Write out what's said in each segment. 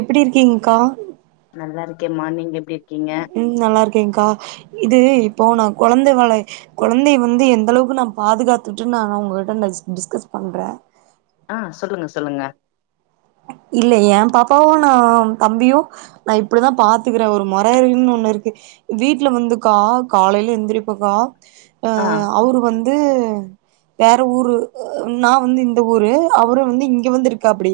எப்டி இருக்கீங்க்கா நல்லாருக்கே மா நீங்க எப்டியிருக்கீங்க ம் நல்லா இருக்கேங்க்கா இது இப்போ நா கொழந்த வேல கொழந்தைய வந்து எந்த அளவுக்கு நா பாதுகாத்துட்டு நா உங்ககிட்ட டிஸ்கஸ் பண்றே ஆ சொல்லுங்க சொல்லுங்க இல்ல ஏ பாப்பாவு நா தம்பியு நா இப்டிதா பாத்துக்குறே ஒரு மொறைனு ஒண்ணு இருக்கு வீட்ல வந்துக்கா காலையில எந்திரிப்பக்கா அ அவுரு வந்து வேற ஊரு நா வந்து இந்த ஊரு அவுரு வந்து இங்க வந்து இருக்காப்டி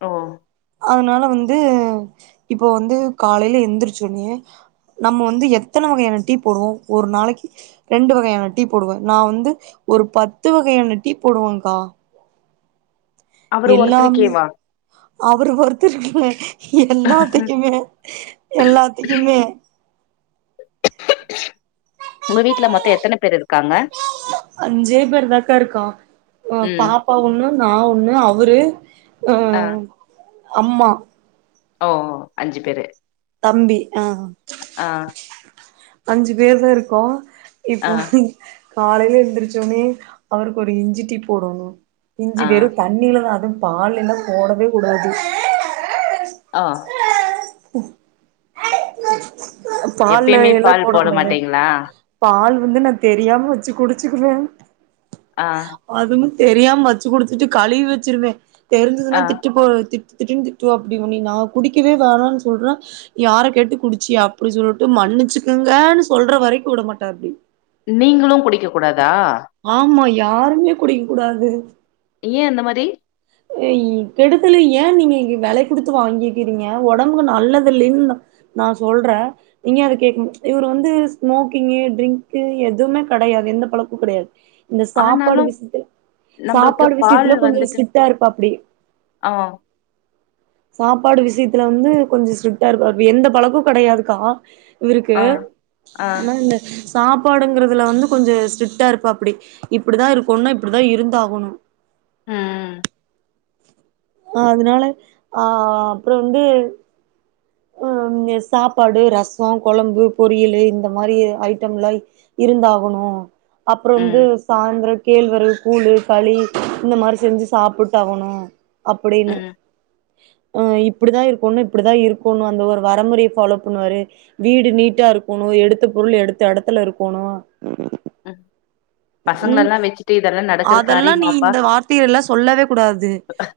ஓ அதனால வந்து இப்போ வந்து காலையில எந்திர்ச்ச ஒன்னியே நம்ம வந்து எத்தன வகையான டீ போடுவோ ஒரு நாளைக்கி ரெண்டு வகையான டீ போடுவே நா வந்து ஒரு பத்து வகையான டீ போடுவங்க்கா அவுரு ஒருத்துருக்கேவா அவுரு ஒருத்தருக்கு இல்ல எல்லாத்திக்குமே எல்லாத்திக்குமே உங்க வீட்ல மொத்தோ எத்தன பேர் இருக்காங்க அஞ்சே பேர்தாக்கா இருக்கோ ஒ ம் பாப்பா ஒண்ணு நா ஒண்ணு அவுரு அ அம்மா ஓ ஓ அஞ்சு பேரு தம்பி ஆ ஆ அஞ்சு பேரு தா இருக்கோ ஆ இப்போ காலையில எந்திரிந்ச்சொன்னே அவருக்கு ஒரு இஞ்சி டீ போடணு இஞ்சி ஆ வெறும் தண் ணியில தா அதும் பால்ல எல்லா போடவே கூடாது அ பால்ல எப்பயுமே எல்லா பால் போட போடக்கூடாது மாட்டீங்களா பால் வந்து நா தெரியாம வச்சு குடிச்சுக்குவே அ அதுமு தெரியாம வச்சு குடிச்சிட்டு கழுவி வச்சிருவே ஆ தெரிஞ்சதுன்னா திட்டுப்போ திட் திட்டு திட்டுன்னு திட்டுவாப்டி உன்னய நா குடிக்கவே வேணான்னு சொல்றே யார கேட்டு குடிச்சியா அப்டி சொல்ட்டு மன்னிச்சுக்கங்கன்னு சொல்ற வரைக்கு உட மாட்டாரு டி நீங்களும் குடிக்க கூடாதா ஆமா யாருமே குடிக்க கூடாது ஏன் அந்த மாறி ஏய் கெடுதலு ஏன் நீங்க வெல குடுத்து வாங்கிக்கீறீங்க ஒடம்புக்கு நல்லது இல்லைன்னு நா சொல்றே இங்க அவரு கேட்கணு இவரு வந்து ஸ்மோக்கிங்கு ட்ரின்கு எதுமே கெடையாது எந்த பழக்கம் கெடையாது இந்த சாப்பாடு ஆனாலு விஷயத்துல நம்பளுக்கு சாப்பாடு பால் விஷயத்துல கொஞ்சோ வந்துட்டு ஸ்ட்டிட்டா இருப்பாப்டி ஆ சாப்பாடு விஷயத்துல வந்து கொஞ்சோ ஸ்ட்டிட்டா இருப்பாப்டி எந்த பழக்கோ கிடையாதுக்கா இவருக்கு ஆ ஆ ஆனா இந்த சாப்பாடுங்கிறதுல வந்து கொஞ்சோ ஸ்ட்டிக்டா இருப்பாப்டி இப்படி தா இருக்கோணுன்னா இப்படி தா இருந்தாகணு அ அ அதனால ஆ அப்றோ வந்து அ எஸ் சாப்பாடு ரசோ கொழம்பு பொரியலு இந்த மாறி ஐட்டம்லா இருந்தாகணு அப்றோ ம் வந்து சாய்ந்திர கேழ்வரகு கூழு களி இந்த மாறி செஞ்சு சாப்பிட்டு ஆகணு அப்படின்னு ம் அ இப்படிதா இருக்கோன்னா இப்படிதா இருக் குன்னு வந்து ஒரு வரைமுறைய ஃபாலோ பண்ணுவாரு வீடு நீட்டா இருக்கணு எடுத்த பொருள் எடுத்த இடத்துல இருக்கணு ம் ம் பசங்களல்லா வச்சுட்டு இதெல்லா நடக்குற காரியமாப்பா கத்தியெல்லா சொல்லவே கூடாது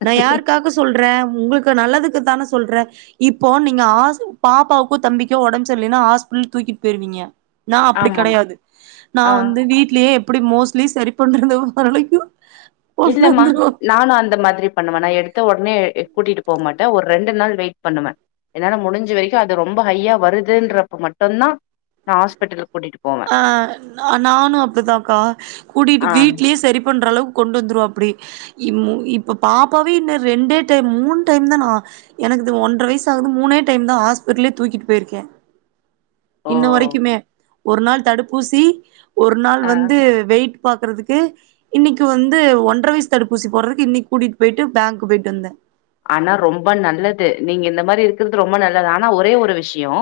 நா யாருக்காக சொல்றே உங்களுக்கு நல்லதுக்கு தான சொல்றே இப்போ நீங்க ஹாஸ் பாப்பாவுக்கு தம்பிக்கோ உடம்பு சரி இல்லைன்னா ஹாஸ்பிட்டல் தூக்கிட்டு போய்ருவீங்க நா அப்டி ஆமா கிடையாது நா ஆ வந்து வீட்லயே எப்டி மோஸ்ட்லி சரி பண்றது வரைக்கு கொண்டு இல்லம்மா வந்துருவோ நானு அந்த மாதிரி பண்ணுமான நா எடுத்த உடனே கூட்டிட்டு போக மாட்டே ஒரு ரெண்டு நாள் வெயிட் பண்ணுவே என்னால முடிஞ்ச வரைக்கு அது ரொம்ப ஹையா வருதுன்றப மட்டுந்தா நா ஹாஸ்பிட்டலுக்கு கூட்டிட்டு போவே ஆ நானு அப்டிதான்க்கா கூட்டிகிட்டு ஆ வீட்லயே செரி பண்ற அளவுக்கு கொண்டு வந்துருவ அப்டி இப்போ பாப்பாவே இன்னு ரெண்டே டைம் மூணு டைம் தா நா எனக்குது ஒன்ற வயசு ஆகுது மூணே டைம் தா ஹாஸ்பிடலே தூக்கிட்டு போய்ருக்கே ஓ இன்ன வரைக்குமே ஒரு நாள் தடுப்பூசி ஒரு நாள் ஆ வந்து வெயிட் பாக்குறதுக்கு இன்னைக்கு வந்து ஒன்ற வயசு தடுப்பூசி போட்றதுக்கு இன்னைக்கு கூட்டிகிட்டு போயிட்டு பேங்க்கு போய்ட்டு வந்தே ஆனா ரொம்ப நல்லது நீங்க இந்த மாரி இருக்கிறது ரொம்ப நல்லது ஆனா ஒரே ஒரு விஷயோ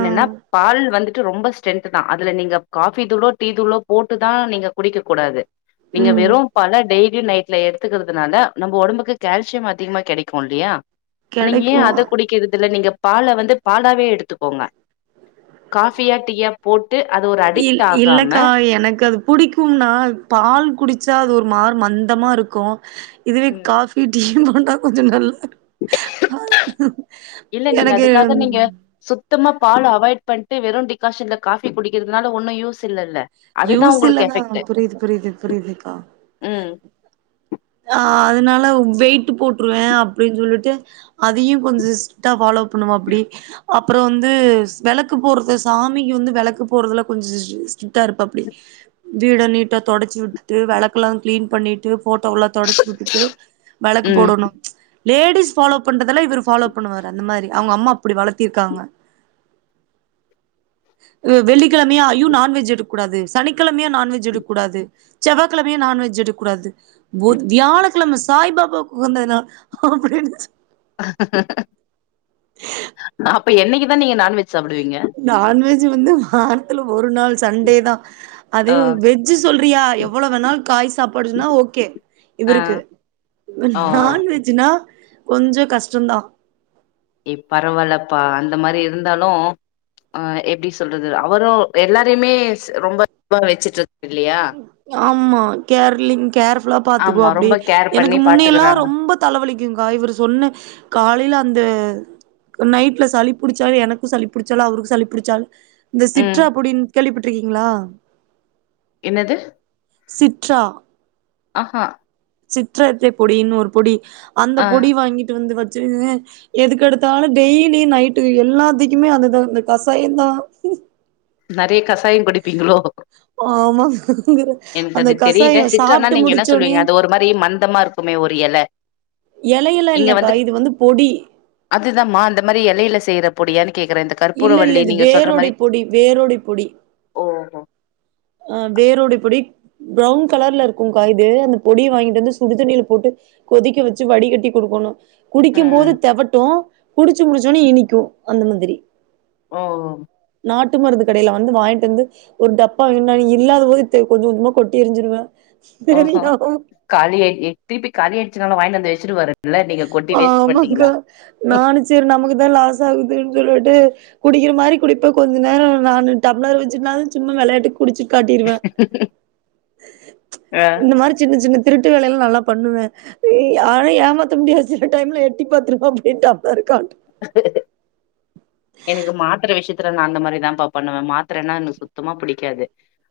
ஆ ப் பால் வந்துட்டு ரொம்ப ஸ்ட்ரென்த் தா அதுல நீங்க காபி துளோ டீ துளோ போட்டுதா நீங்க குடிக்க கூடாது நீங்க ம் வெறு பால டெய்லியு நைட்ல எடுத்துக்கறதுனால நம்ப ஒடம்புக்கு கால்சியம் அதிகமா கெடைக்கு இல்லியா நீங்க ஏ கெடைக்கு அத குடிக்கறதில நீங்க பால வந்து பாலாவே எடுத்துக்கோங்க காஃபியா டீயா போட்டு அது ஒரு அடிக்ட் இல் ஆகாம இல்லக்கா எனக்கு அது புடிக்கும்னா பால் குடிச்சா அது ஒரு மார் மந்தமாருக்கு இதுவே ம். காஃபி டீயு போன்டா கொஞ்சோ நல்லாருக்கு இல்ல நீங்க எனக்கு அதுக்காக நீங்க சுத்தமா பால் அவாய்ட் பண்ட்டு வெறு டிகாஷன்ல காஃபி குடிக்றதுனால ஒன்னு யூஸ் இல்லல்ல அதுதா யூஸ் இல்ல உங்களுக்கு தா எஃபெக்ட்டு புரிது புரிது புரிதுக்கா ம் ஆ அதனால வெயிட் போட்ருவே அப்டின்னு சொல்லிட்டு அதையு கொஞ்சோ ஸ்டிரிட்டா ஃபாலோ பண்ணுவோ அப்டி அப்றோ வந்து வெளக்கு போறது சாமிக்கு வந்து வெளக்கு போறதுல கொஞ்சோ ஸ் டிரிட்டா இருப்பாப்டி வீட நீட்டா தொடச்சி விட்டுட்டு வெளக்கெல்லா க்ளீன் பண்ணிட்டு போட்டோல்லா தொடச்சு விட்டுட்டு வெளக்கு ம் போடணு லேடிஸ் ஃபாலோ பண்றதெல்ல இவர் ஃபாலோ பண்ணுவாரு அந்த மாரி அவங்கம்மா அப்டி வளத்திருக்காங்க வெள்ளிக்கெழமையா ஐயோ நான்வெஜ் எடுக் கூடாது சனிக்கெழமையா நான்வெஜ் எடுக்கூடாது செவ்வாகெழமையா நான்வெஜ் எடுக்கூடாது புத் வியாழக்கிழம சாய் பாபாக்கு உகந்தநாள் அப்டினு சொல் அப்ப என்னைக்கு தா நீங்க நான்வெஜ் சாப்டுவீங்க நான்வெஜ் வந்து வாரத்ல ஒரு நாள் சண்டே தா அது ஆ வெஜ் சொல்றியா எவ்ளோ வேணாலு காய் சாப்பாடுன்னா ஓகே ஆ இவருக்கு ஓ நான்வெஜ்னா கொஞ்சோ கஷ்டந்தா ஏ பரவால்லப்பா அந்த மாரி இருந்தாலு ஆ எப்டி சொல்றது அவரு எல்லாரையுமே ரொம்ப ரொம்ப வச்சுட்டு இரு ஆமா கேர்லிங் கேர்ஃபுல்லா ஆமா பாத்துக்குவாப்டி ரொம்ப கேர் எனக்கு பண்ணி முன்னையெல்லா பாத்துக்குறாங்க ரொம்பத் தலவலிக்குங்கா இவரு சொன்ன காலைல அந்த நைட்ல சளி புடிச்சாவே எனக்கு சளி புடிச்சாலு அவருக்கு சளி புடிச்சாலு இந்த ம் சிட்ற்றா பொடின் கேள்விப்பட்ருக்கீங்ளா என்னது சிட்ற்றா அ ஹா சிட்ற்றத்தை பொடின்னு ஒரு பொடி அந்த ஆ பொடி வாங்கிட்டு வந்து வச்சு எதுக்கெடுத்தாலு டெய்லி நைட்டு எல்லாத்திக்குமே அதுதா அந்த கசாயோந்தா நெறைய கஷாயோ குடிப்பீங்ளோ ஆமாங்கற எனக்கு அந்த அது தெரில கசாயோ சிட்ற்றன்னா சாப்ட்டு நீங்க என்ன முடிச்சோனே சொல்வீங்க அது ஒரு மாரி மந்தமா இருக் க்குமே ஒரு எல எலையிலா இல்லக்கா இது வந்து பொடி அதுதாமா அந்த மாரி எலையில செய்ற பொடியான்னு கேக்குறே இந்த இல்ல கற்பூரவள்ளி இல்ல இது நீங்க வேரோட பொடி வேரோட பொடி ஓ ஹோ ஆ வேரோடைய பொடி ப்ரௌன் கலர்ல இருக்கு கா இது அந்த பொடிய வாங்கிட்டு வந்து சுடுதண்ணில போட்டு கொதிக்க வச்சு வடிகட்டி கொடுக்கனு குடிக்கும் போது ம் தெவட்டு குடிச்சு முடிச்சோனே இனிக்கு அந்த மாதிரி ஓ ஓ நாட்டு மருந்து கடையில வந்து வாங்கிட்டு வந்து ஒரு டப் ப்பா என்ன நீ இல்லாத போது கொஞ்ச கொஞ்சமா கொட்டி எருஞ்சிருவ ஓஹோ காலியாயிர்சு திருப்பி காலி ஆயிச்சுனால வாங்கிட்டு வந்து வச்ருவாரு ஆமாக்கா நானு செரி நமக்குதா லாஸ் ஆகுதுன்னு சொல்லிட்டு குடிக்கிற மாரி குடிப்ப கொஞ்ச நேரோ நானு டம்ளர் வச்சிட்டுனாலு சும்மா வெளையாட்டுக்கு குடிச்சு காட்டிருவேச் ஆ இந்த மாரி சின்ன சின்ன திருட்டு வேல எல்லா நல்லா பண்ணுவே யாரயு ஏமாத்த முடியா சில டைம்ல எட்டி பாத்துருவ அப்ப இருக்க [inaudible] எனக்கு மாத்திர விஷயத்துல நா அந்த மாதிரிதா பா பண்ணுவே மாத்திரன்னா எனக்கு சுத்தமா புடிக்காது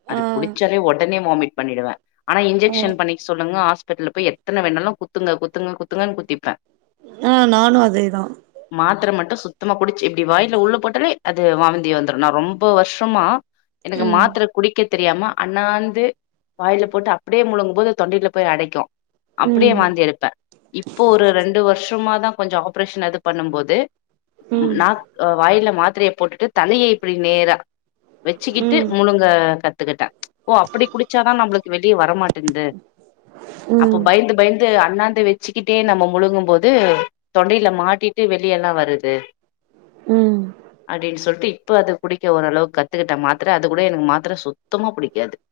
அது ஆ குடிச்சாலே உடனே வாமிட் பண்ணிடுவே ஆனா ஓ இன்ஜெக்க்ஷன் பண்ணிக்க சொல்லுங்க ஹாஸ்பிட்டல்ல போய் எத்தன வேணாலு குத்துங்க குத்துங்க குத்துங்கன்னு குத்திப்பே ஆ நானு அதே தா மாத்திர மட்டு சுத்தமா குடிச்சு அப்டி வாயில் உள்ள போட்டாலே அது வாந்தி வந்துரு நா ரொம்ப வருஷமா எனக்கு ம் மாத்திர குடிக்க தெரியாம அண்ணாந்து வாயில போட்டு அப்டியே முழங்கு போது தொண்டையில போய் அடைக்கு அப்டியே ம் வாந்தி எடுப்பே இப்போ ஒரு ரெண்டு வருஷமாதா கொஞ்சோ ஆப்ரேஷன் அது பண்ணு போது ம் நா வாயில மாத்திரய போட்டுட்டு தலைய இப்படி நேரா வச்சுக்கிட்டு ம் முழுங் கத்துக்கிட்டே ஓ அப்டி குடிச்சாதா நம்மளுக்கு வெளியே வரமாட்டேங்குது அப்போ ம் பயந்து பயந்து அண்ணாந்து வச்சுக்கிட்டே நம்ம முழுங்கு போது தொண்டையில மாட்டிட்டு வெளிய எல்லா வருது ம் அப்டின்னு சொல்லிட்டு இப்ப அது பிடிக்க ஓரளவுக்கு கத்துக்கிட்ட மாத்திர அது கூட எனக்கு மாத்திர சுத்தமா பிடிக்காது [inaudible]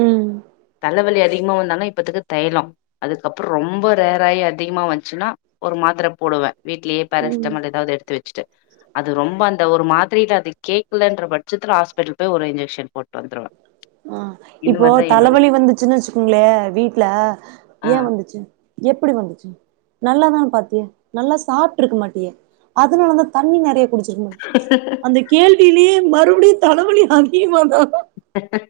ம் தலவலி அதிகமா வந்தாலு இப்பத்துக்கு தைலோ அதுக்கப்புற ரொம்ப ரேராயி அதிகமா வந்துச்சுன்னா ஒரு மாத்திர போடுவே வீட்லயே ம் பாராசிட்டமால் ஏதாவது எடுத் த்து வச்சுட்டே அது ரொம்ப அந்த ஒரு மாத்தரையில அது கேக்கலன்ற பட்சத்துல ஆஸ்பிட்டல போய் ஒரு இன்ஜக்க்ஷன் போட்டு வந்துருவே ஆ இந்த இப்போ மாரிதா என்னோட தலைவலி வந்துச்சுன்னு வச்சுக்கோங்களே வீட்ல ஆ ஏ வந்துச்சு எப்டி வந்துச்சு நல்லாதா பாத்தியே நல்லா சாப்ட்டுருக்க மாட்டியே அதுனால தா தண்ணி நெறைய குடிச்சுருக்கனு அந்த கேள்வியிலயே மறுபடியு தலவலி அதிகமா தா எ [unintelligible]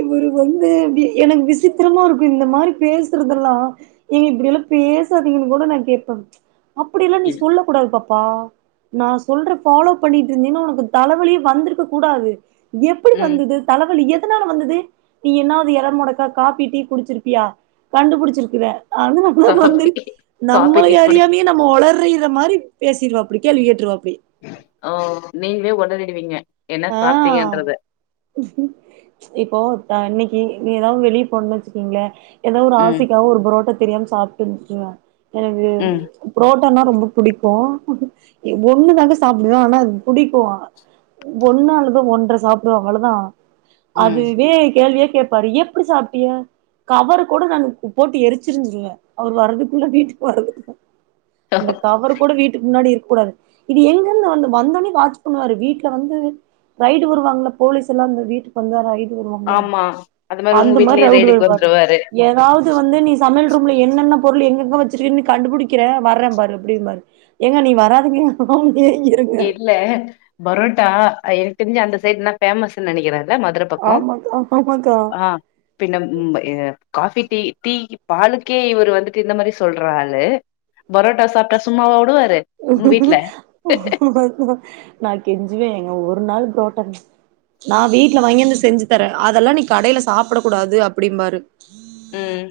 இவரு வந்து எனக்கு விசித்திரமா இருக்கு இந்த மாரி பேசுறதெல்லா எங்க இப்படி எல்லா பேசாதீங்கன்னு கூட நா கேப்பே அப்படியெல்லா நீ சொல்ல கூடாது பாப் பாவ் நா சொல்ற ஃபாலோ பண்ணிட்டு இருந்தினா ஒனக்கு தலவலியே வந்திருக்க கூடாது எப்பிடி ம் வந்தது தலவலி எதுனால வந்துது நீ இன்னாவது எரர் மொடக்கா காப்பி டீ குடிச்சிருப்பியா கண்டுபுடுச்சுருக்குற அழுவ தா காபி வந்துரு காபி டீ நம்மளய குடிச் அறியாமயே நம்ம உளறீர்ற மாரி பேசிடுவாப்படி கேள்வி கேட்ருவாப்டி ஓ நீங்களே உளறீருடுவீங்க என்ன ஆ சாப்பிட்டீங்கன்றத இப்போ தா இன்னைக்கு நீ ஏதாவது வெளிய போணுன்னு வச்சுக்குங்களே எதா ஒரு ம் ஆசைக்காக ஒரு புரோட்டா தெரியாம சாப்டேன் வச்சுக்குங்களே எனக்கு ம் புரோட்டனா ரொம்ப புடிக்கு எ ஒண்ணு தாங்க சாப்பிடறோ ஆனா அது புடிக்கு ஒண்ணு அல்லது ஒன்றை சாப்பிடுவே அவ்ளதா ம் அதுவே கேள்வியா கேப்பாரு எப் ப்பிடி சாப்டியா கவரு கூட நானு போட்டு எரிச்சுருஞ்சுருவே அவரு வர்றதுக்குள்ள வீட்டுக்கு வரதுக்குள்ள அந்த கவர் கூட வீட்டுக்கு முன்னாடி இருக் கூடாது இது எங்கிருந்து வந்து வந்தோனே வாட்ச் பண்ணுவாரு வீட்டு ட்ல வந்து ரைடு வருவாங்கள போலீஸ் எல்லா அந்த வீட்டுக் வந்தா ரைடு வருவாங்கல ஆமா அது உங்க அந்த மாரி வீட்லயே ரவுண்டு ரெய்டுக்கு வருவாரு வந்துருவாரு ஏதாவது வந்து நீ சமையல் ரூம்ல என்னென்ன பொருள் எங்கெங்க வச்சிருக்கேனு கண்டுபிடிக்கிறே வரே பாரு அப்டின் பாரு ஏங்க நீ வராதிங்கக [unintelligible] எட்ல பரோட்டா எனக் தெரிஞ்சு அந்த சைட்னா ஃபேமஸ்ன்னு நெனைக்கிறே ன மதுர பக்கோ ஆமாக்கா ஆமாக்கா ஆ பின்ன ம் ப எ காஃபி டீ டீ பாலுக்கே இவரு வந்துட்டு இந்த மாரி சொல்ற ஆளு போரோட்டா சாப்ட்டா சும்மாவா உடுவாரு உங்க வீட்ல நா கெஞ்சுவே ஏங்க ஒரு நாள் தோட்டம் நா வீட்ல வாங்கியாந்து செஞ்சு தரே அதெல்லா நீ கடைல சாப்பிட கூடாது அப்படி பாரு ம்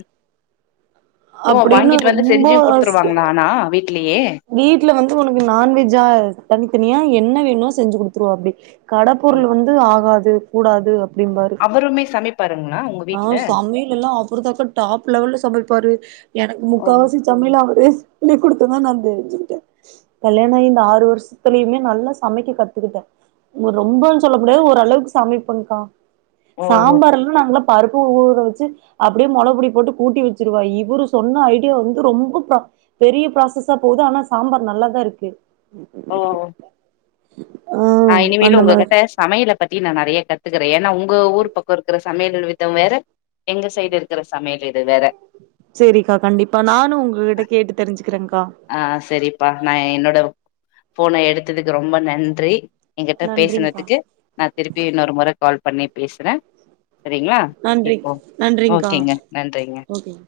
ஓ அப்டின்னு வாங்கிட்டு வந்து ரொம்ப செஞ்சு குடுத்துருவாங்களா அணா வீட்லயே வீட்ல வந்து உனக்கு நான் வெஜ்ஜா தனித்தனியா என்ன வேணு செஞ்சு குடுத்துருவாப்டி கட ஓ பொருள் வந்து ஆகாது கூடாது அப்டி பாரு அவருமே சமைப்பாருங்ளா உங்க ஆ வீட்ல சமையல் எல்லா அவரு தாக்கா டாப் லெவல்ல சமைப்பாரு எனக்கு ஓ முக்காவாசி சமிலா அவரு சொல்லி குடுத்துதா நா தெரிஞ்சுக்கிட்டே கல்யாண ஆயி இந்த ஆறு வருஷத்துலயுமே நல்லா சமைக்க கத்துக்கிட்டே ஒ ரொம்பு சொல்ல முடியாது ஓரளவுக்கு சமைப்பேன்கா ஓ சாம்பார் எல்லா நாங்களா பருப்பு ஊர வச்சு அப்டியே மொளகுபொடி போட்டு கூட்டி வச்சருவா இவரு சொன்ன ஐடியா வந்து ரொம்ப கா பெரிய ப்ராசஸா போகுது ஆனா சாம்பார் நல்லாதா இருக்கு ஆ நா இனி மேலுங்க அந்த உங்க மாரி கிட்ட சமையலை பத்தி நா நறைய கத்துக்கறே ஏன்னா உங்க ஊர் பக்கோ இருக்குற சமையல் வித்தோ வேற எங்க சைடு இருக்கற சமையல் விதோ வேற சேரிக்கா கண்டிப்பா நானு உங்ககிட்ட கேட்டு தெரிஞ்சிக்கிறேகா ஆ செரிப்பா நா என்னோட ஃபோன எடுத்ததுக்கு ரொம்ப நன்றி எங்கிட்ட நன்றிங்க்கா பேசனதுக்கு நா திருப்பி இன்னொரு முற கால் பண்ணி பேசுறே செரிங்களா நன்றி இப்போ நன்றிங்க்கா ஓகேங்க நன்றிங்க ஓகேங்க